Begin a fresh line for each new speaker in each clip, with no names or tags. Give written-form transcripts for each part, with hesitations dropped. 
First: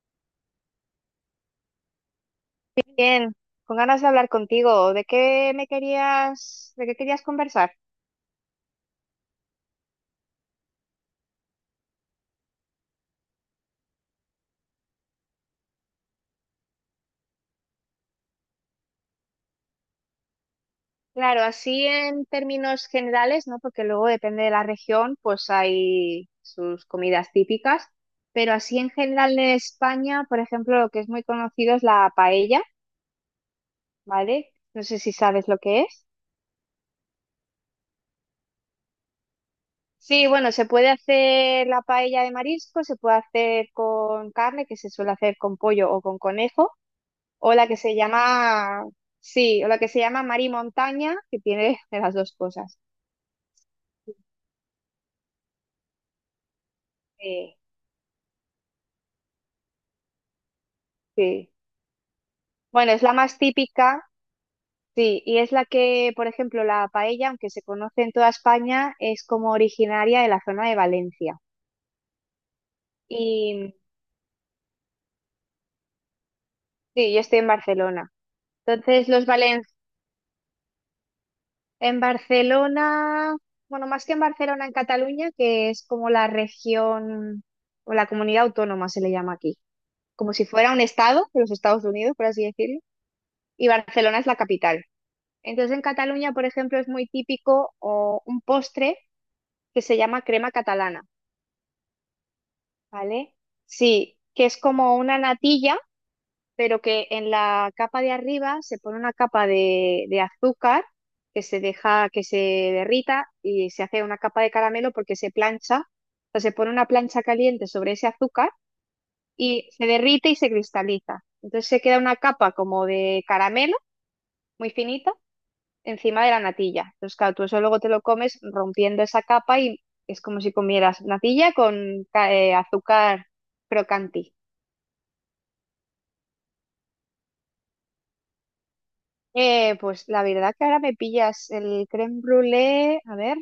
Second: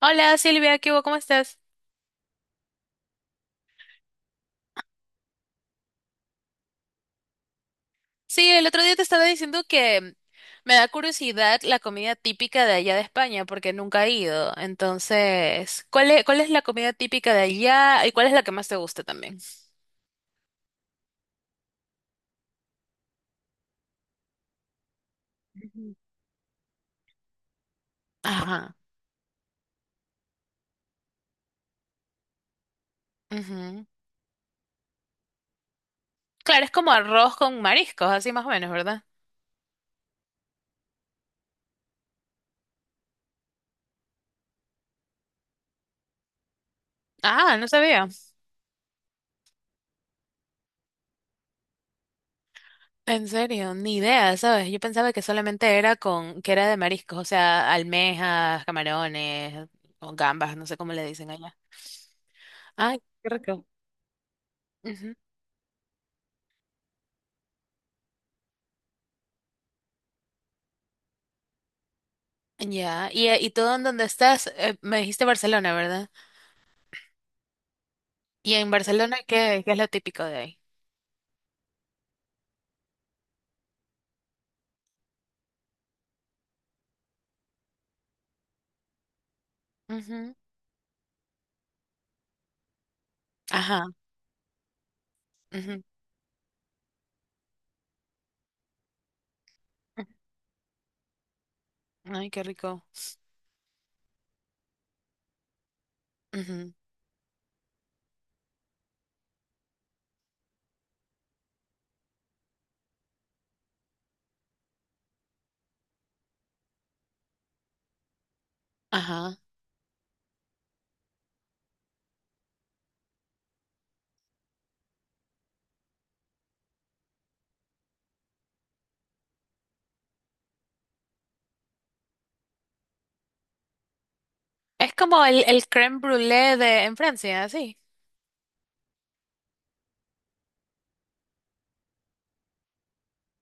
Hola Silvia, ¿qué hubo? ¿Cómo estás?
Bien, con ganas de hablar contigo. ¿De qué me querías, de qué querías conversar?
Sí, el otro día te estaba diciendo que me da curiosidad la comida típica de allá de España porque nunca he ido. Entonces, cuál es la comida típica de allá y cuál es la que más te gusta también?
Claro, así en términos generales, ¿no? Porque luego depende de la región, pues
Ujú.
hay sus comidas típicas, pero
Ajá.
así en general en España, por ejemplo, lo que es muy conocido es la paella,
Ujú.
¿vale? No sé si sabes lo que es.
Claro, es como arroz con mariscos, así más o menos, ¿verdad?
Sí, bueno, se puede hacer la paella de marisco, se puede hacer con carne, que se suele hacer con pollo o con conejo. O
Ah,
la
no
que se
sabía.
llama, Sí, o la que se llama Mar y Montaña, que tiene de las dos cosas.
En serio, ni idea, ¿sabes? Yo pensaba que solamente era que era de mariscos, o
Sí,
sea, almejas, camarones, o gambas, no sé cómo le dicen
sí.
allá.
Bueno,
Ay,
es la
qué
más
rico.
típica, sí, y es la que, por ejemplo, la paella, aunque se conoce en toda España, es como originaria de la zona de Valencia.
Ya, y tú,
Y
en donde estás, me dijiste Barcelona, ¿verdad?
sí, yo estoy en Barcelona.
Y en
Entonces,
Barcelona,
los valen
qué es lo típico de ahí?
En Barcelona, bueno, más que en Barcelona, en Cataluña, que es como la región o la comunidad autónoma se le llama aquí, como
Ujú.
si fuera un estado de los Estados Unidos, por así decirlo. Y
Ajá.
Barcelona es la capital. Entonces
Ujú.
en Cataluña, por ejemplo, es muy típico un postre que se llama crema catalana,
Ay, qué rico.
¿vale? Sí, que es como una natilla,
Ujú.
pero que en la capa de arriba se pone una capa de azúcar que se deja que se derrita y se hace una capa de caramelo porque se plancha, o sea, se pone una plancha caliente sobre ese azúcar
Ajá.
y se derrite y se cristaliza. Entonces se queda una capa como de caramelo muy finita encima de la natilla. Entonces, claro, tú eso luego te lo comes rompiendo esa capa y es como si comieras natilla con azúcar crocanti.
Es como el crème brûlée de en Francia, sí.
Pues la verdad que ahora me pillas el crème brûlée, a ver,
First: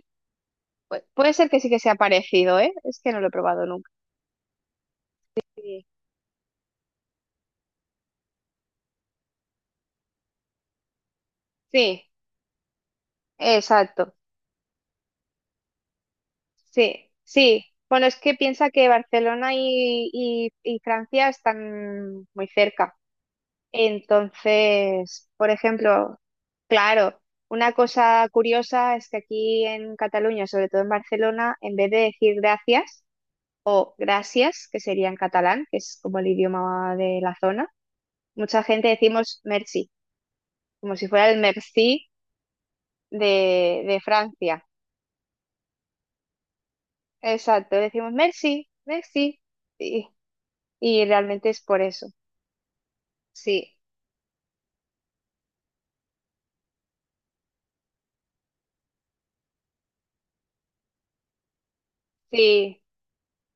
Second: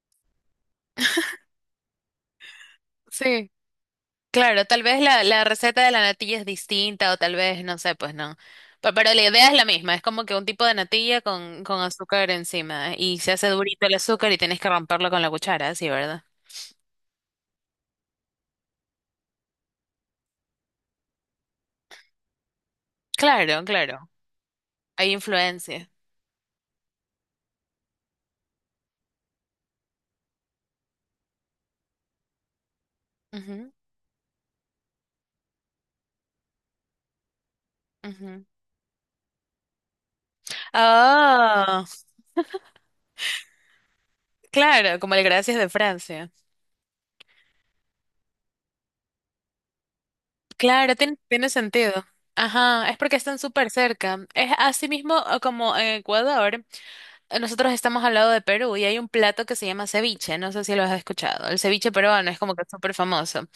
puede ser que sí que sea parecido, ¿eh? Es que no lo he
Sí.
probado nunca.
Claro, tal vez la receta
Sí,
de la natilla es distinta o tal vez, no sé, pues no. Pero la idea es la misma, es como que un tipo de natilla con
sí,
azúcar encima y se hace durito el
exacto.
azúcar y tienes que romperlo con la cuchara, sí, ¿verdad?
Sí, sí. Bueno, es que piensa que Barcelona y Francia están muy cerca.
Claro, claro. Hay
Entonces, por
influencia.
ejemplo, claro, una cosa curiosa es que aquí en Cataluña, sobre todo en Barcelona, en vez de decir gracias o gracias, que sería en catalán, que es como el idioma de la zona,
Ujú.
mucha gente decimos merci, como si fuera el
Ah,
merci de Francia.
claro, como el gracias de Francia.
Exacto, decimos merci, merci, y,
Claro,
y
tiene
realmente es por
sentido.
eso.
Ajá, es porque están súper
Sí,
cerca. Es así mismo, como en Ecuador. Nosotros estamos al lado de Perú y hay un plato que se llama ceviche. No sé si lo has escuchado. El ceviche peruano es como que
sí,
súper famoso.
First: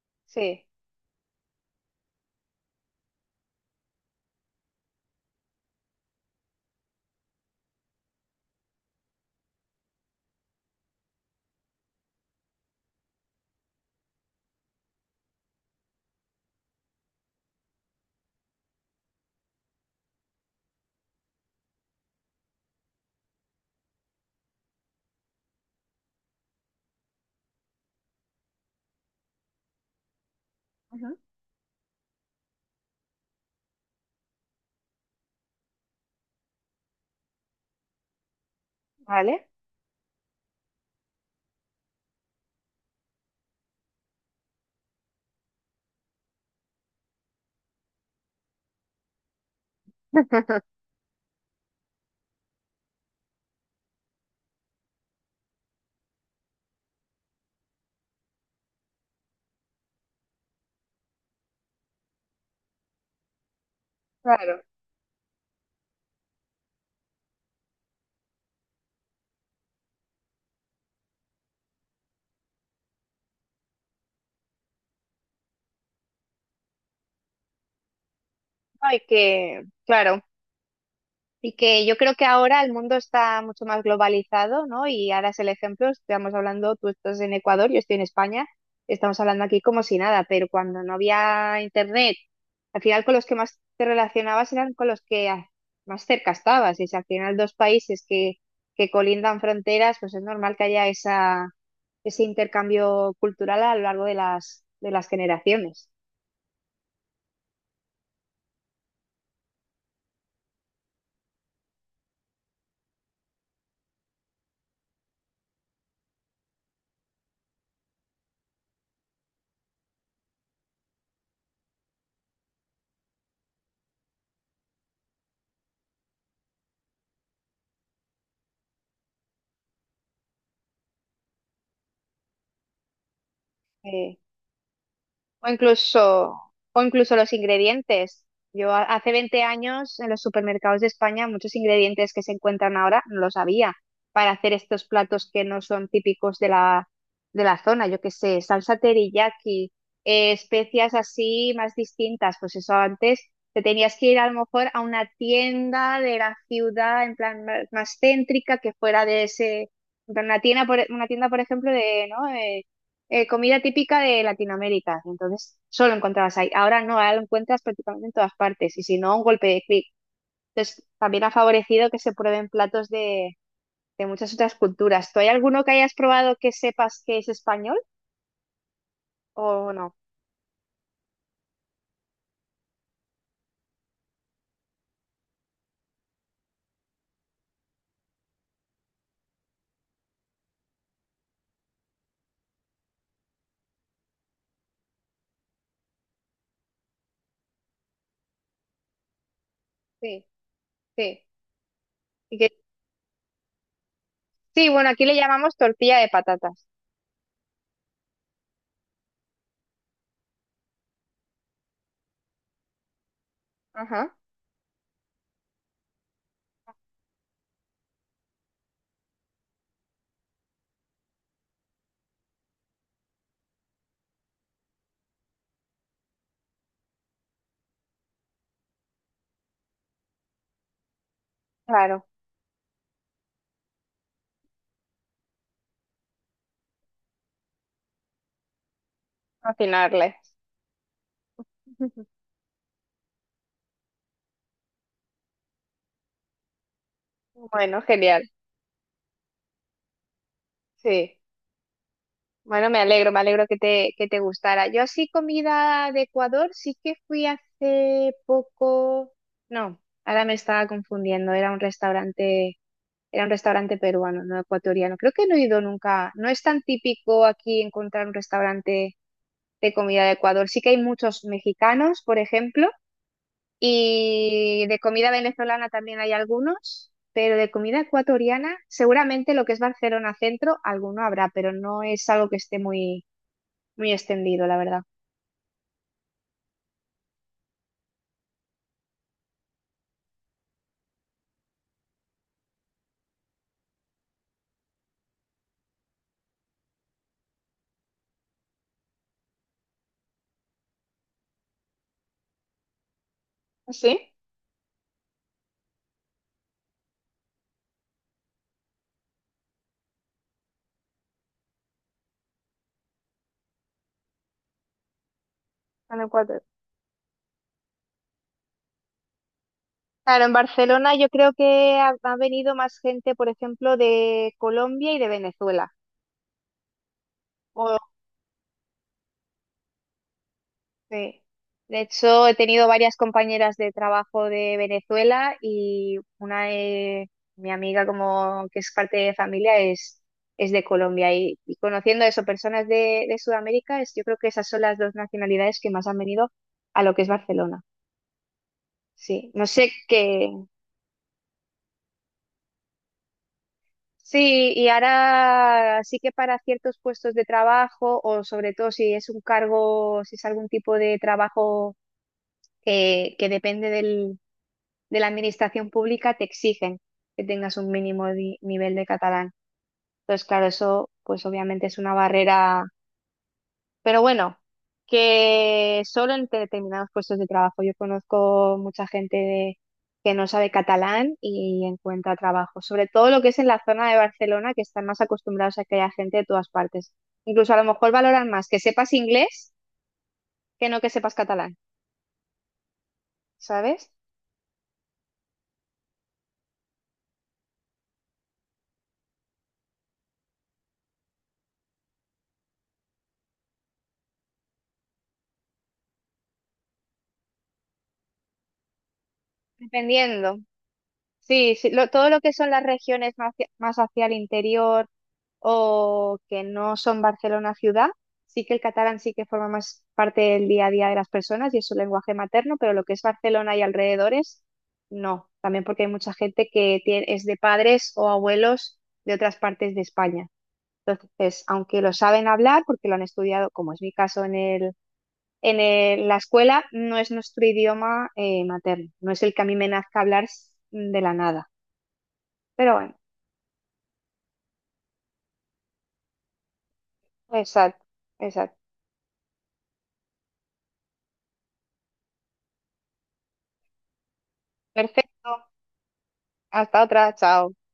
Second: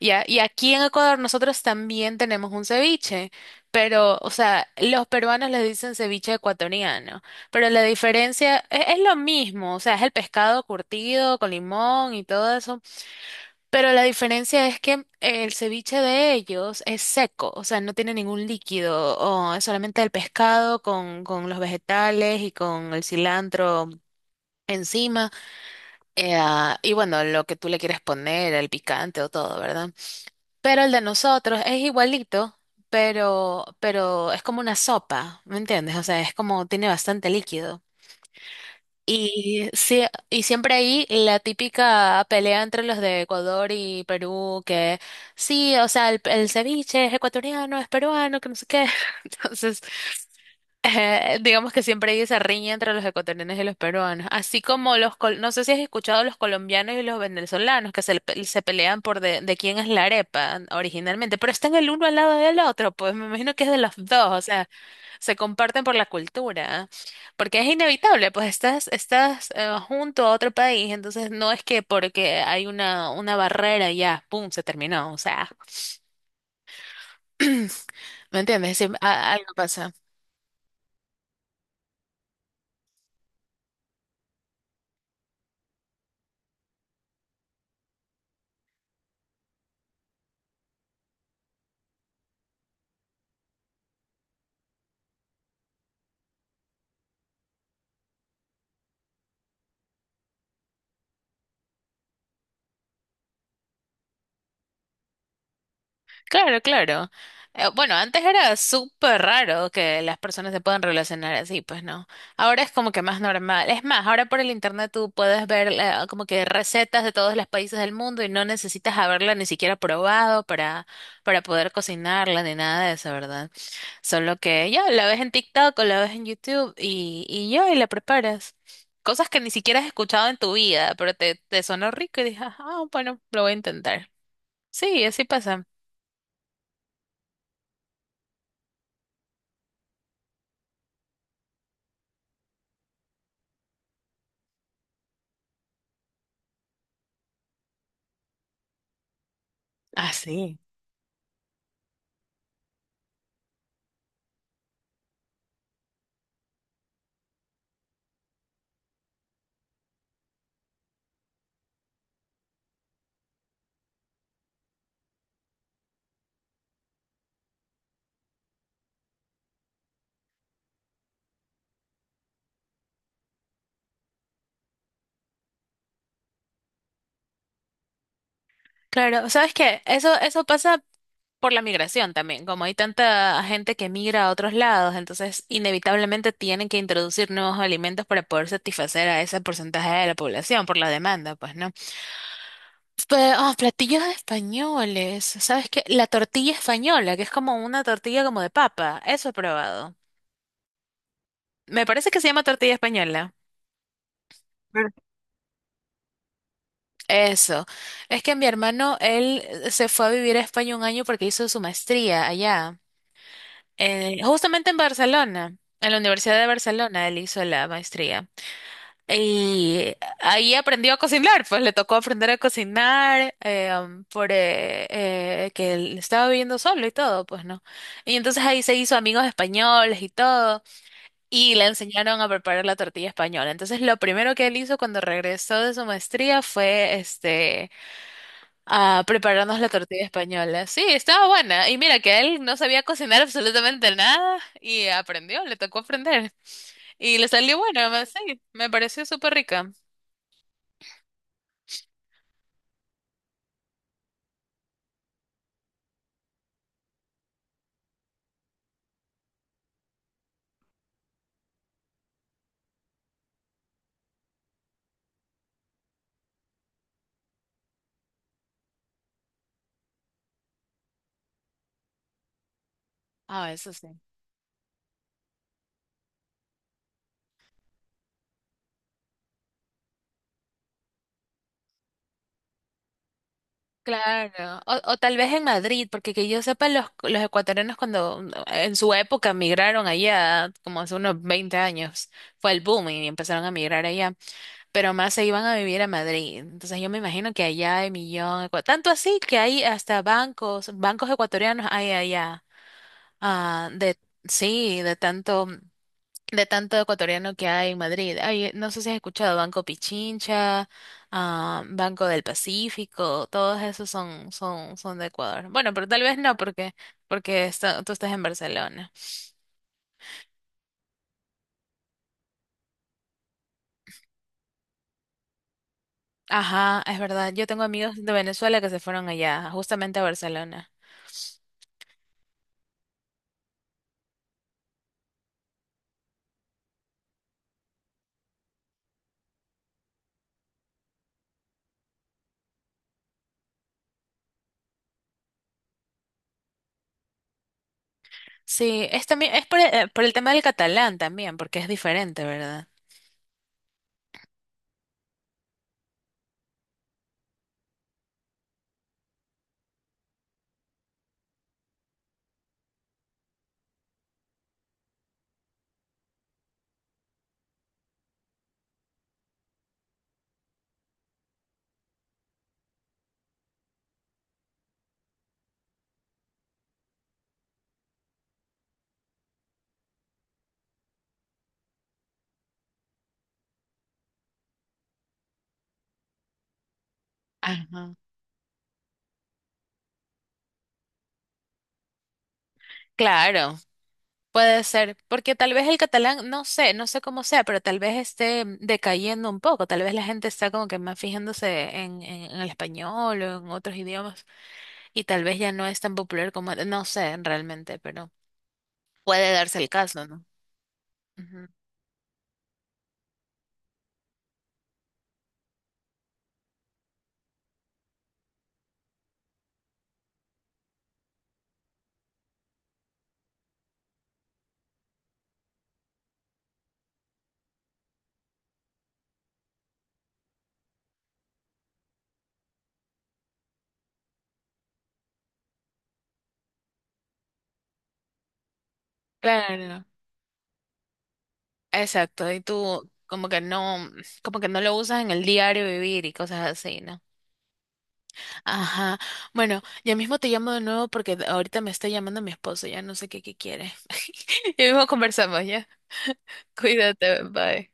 Ya, y
sí.
aquí en Ecuador nosotros también tenemos un ceviche. Pero, o sea, los peruanos le dicen ceviche ecuatoriano. Pero la diferencia es lo mismo. O sea, es el pescado curtido con limón y todo eso. Pero la diferencia es que el ceviche de ellos es seco, o sea, no tiene ningún líquido, o es solamente el pescado con los vegetales y con el cilantro encima. Y bueno, lo que tú le quieres poner, el picante o todo, ¿verdad? Pero el de
Ujú.
nosotros es igualito, pero es como una sopa, ¿me entiendes? O sea, es como tiene bastante líquido.
¿Vale?
Y, sí, siempre ahí la típica pelea entre los de Ecuador y Perú, que sí, o sea, el ceviche es ecuatoriano, es peruano, que no sé qué. Entonces, digamos que siempre hay esa riña entre los ecuatorianos y los peruanos. Así como no sé si has escuchado los colombianos y los venezolanos, que se pelean por de quién es la arepa originalmente, pero están el uno al lado del otro, pues me imagino que es de los dos, o
Claro.
sea, se comparten por la cultura, porque es inevitable, pues estás, junto a otro país, entonces no es que porque hay una barrera y ya, pum, se terminó, o sea, ¿me entiendes? Sí,
Hay
algo
que,
pasa.
claro. Y que yo creo que ahora el mundo está mucho más globalizado, ¿no? Y ahora es el ejemplo, estamos hablando, tú estás en Ecuador, yo estoy en España, estamos hablando aquí como si nada, pero cuando no había internet, al final con los que más te relacionabas eran con los que más cerca estabas. Y si al final dos países que colindan fronteras, pues es normal que haya esa, ese intercambio cultural a lo largo de de las generaciones.
Claro, claro. Bueno, antes era súper raro que las personas se puedan relacionar así, pues no. Ahora es como que más normal. Es más, ahora por el internet tú puedes ver, como que recetas de todos los países del mundo y no necesitas haberla ni siquiera probado para, poder cocinarla ni nada de eso, ¿verdad? Solo que ya la ves en TikTok o la ves en YouTube y, ya, y la preparas. Cosas que ni siquiera has escuchado en tu vida, pero te sonó rico y dices, ah, bueno, lo voy a intentar.
Eh,
Sí, así
O
pasa.
incluso, o incluso los ingredientes. Hace 20 años en los supermercados de España muchos ingredientes que se encuentran ahora no los había para hacer estos platos que no son típicos de de la zona. Yo qué sé, salsa teriyaki,
Así.
especias así más distintas. Pues eso antes te tenías que ir a lo mejor a una tienda de la ciudad en plan más céntrica que fuera de ese, en plan, una tienda, por, una tienda, por ejemplo, de, ¿no? Comida típica de Latinoamérica, entonces solo encontrabas ahí. Ahora no, ahora lo encuentras prácticamente en todas partes y si no, un golpe de clic. Entonces también ha favorecido que se prueben platos de muchas otras culturas. ¿Tú hay alguno que hayas probado que sepas que es español
Claro, ¿sabes
o
qué?
no?
Eso pasa por la migración también, como hay tanta gente que migra a otros lados, entonces inevitablemente tienen que introducir nuevos alimentos para poder satisfacer a ese porcentaje de la población por la demanda, pues, ¿no? Platillos españoles, ¿sabes qué? La tortilla española, que es como una tortilla como de papa, eso he probado.
Sí, sí.
Me parece que se
Y
llama
que,
tortilla española.
sí, bueno, aquí le llamamos tortilla de patatas.
Eso. Es que mi hermano, él se fue a vivir a España un año porque hizo su maestría allá.
Ajá.
Justamente en Barcelona, en la Universidad de Barcelona, él hizo la maestría. Y ahí aprendió a cocinar, pues le tocó aprender a cocinar, um, por que él estaba viviendo solo y todo, pues no. Y entonces ahí se hizo amigos españoles y todo, y le
Claro,
enseñaron a preparar la tortilla española. Entonces lo primero que él hizo cuando regresó de su maestría fue a prepararnos la tortilla
cocinarle.
española. Sí, estaba buena. Y mira que él no sabía cocinar absolutamente nada y aprendió, le tocó aprender. Y le salió
Bueno,
bueno,
genial,
sí, me pareció súper rica.
sí. Bueno, me alegro que te gustara. Yo así comida de Ecuador sí que fui hace poco. No, ahora me estaba confundiendo. Era un restaurante peruano, no ecuatoriano. Creo que no he ido nunca. No es tan típico aquí encontrar un restaurante de comida de Ecuador. Sí que hay muchos mexicanos, por ejemplo,
Ah, eso sí.
y de comida venezolana también hay algunos. Pero de comida ecuatoriana, seguramente lo que es Barcelona Centro, alguno habrá, pero no es algo que esté muy, muy extendido, la
Claro.
verdad.
O tal vez en Madrid, porque, que yo sepa, los ecuatorianos cuando, en su época migraron allá, como hace unos 20 años, fue el boom y empezaron a migrar allá. Pero más se iban a vivir a Madrid. Entonces yo me imagino que allá hay millón, tanto así que hay hasta bancos, bancos ecuatorianos hay allá, ah, de,
¿Sí?
sí, de tanto ecuatoriano que hay en Madrid. Hay, no sé si has escuchado Banco Pichincha, ah, Banco del Pacífico, todos esos son, son de Ecuador. Bueno, pero
En
tal
el
vez no,
cuatro.
porque tú estás en Barcelona.
Claro, en Barcelona yo creo que ha, ha venido más gente, por ejemplo, de Colombia y de Venezuela.
Ajá, es verdad. Yo tengo
Oh,
amigos de Venezuela que se fueron allá, justamente a Barcelona.
sí. De hecho, he tenido varias compañeras de trabajo de Venezuela y una de mi amiga como que es parte de familia es de Colombia y conociendo eso, personas de Sudamérica, es, yo creo que esas son las dos nacionalidades que más han venido a lo que es Barcelona.
Sí, es
Sí,
también, es
no
por
sé
por el
qué,
tema del catalán también, porque es diferente, ¿verdad?
sí, y ahora sí que para ciertos puestos de trabajo, o sobre todo si es un cargo, si es algún tipo de trabajo que depende de la administración pública, te exigen que tengas un mínimo nivel de catalán. Entonces, claro, eso pues obviamente es una barrera, pero bueno, que solo en determinados puestos de trabajo. Yo conozco mucha gente que no sabe catalán y encuentra trabajo. Sobre todo lo que es en la zona de Barcelona, que están más acostumbrados a que haya gente de todas partes. Incluso a lo mejor
Ajá.
valoran más que sepas inglés que no que sepas catalán,
Claro,
¿sabes?
puede ser, porque tal vez el catalán, no sé, no sé cómo sea, pero tal vez esté decayendo un poco, tal vez la gente está como que más fijándose en, en el español o en otros idiomas y tal vez ya no es tan popular como, no sé realmente, pero puede darse el caso, ¿no?
Dependiendo.
Ujú.
Sí, sí, todo lo que son las regiones más hacia el interior o que no son Barcelona ciudad, sí que el catalán sí que forma más parte del día a día de las personas y es su lenguaje materno, pero lo que es Barcelona y alrededores, no. También porque hay mucha gente que es de padres o abuelos de otras partes de España. Entonces, aunque lo saben hablar, porque lo han estudiado, como es mi caso en la escuela, no es nuestro idioma materno, no es el que a mí me
Claro,
nazca hablar de la nada.
exacto, y
Pero
tú
bueno,
como que no, lo usas en el diario vivir y cosas así, ¿no?
exacto, exacto.
Ajá. Bueno, ya mismo te llamo de nuevo porque ahorita me está llamando mi esposo, ya no sé qué, quiere. Ya mismo
Perfecto.
conversamos, ya.
Hasta otra,
Cuídate,
chao.
bye.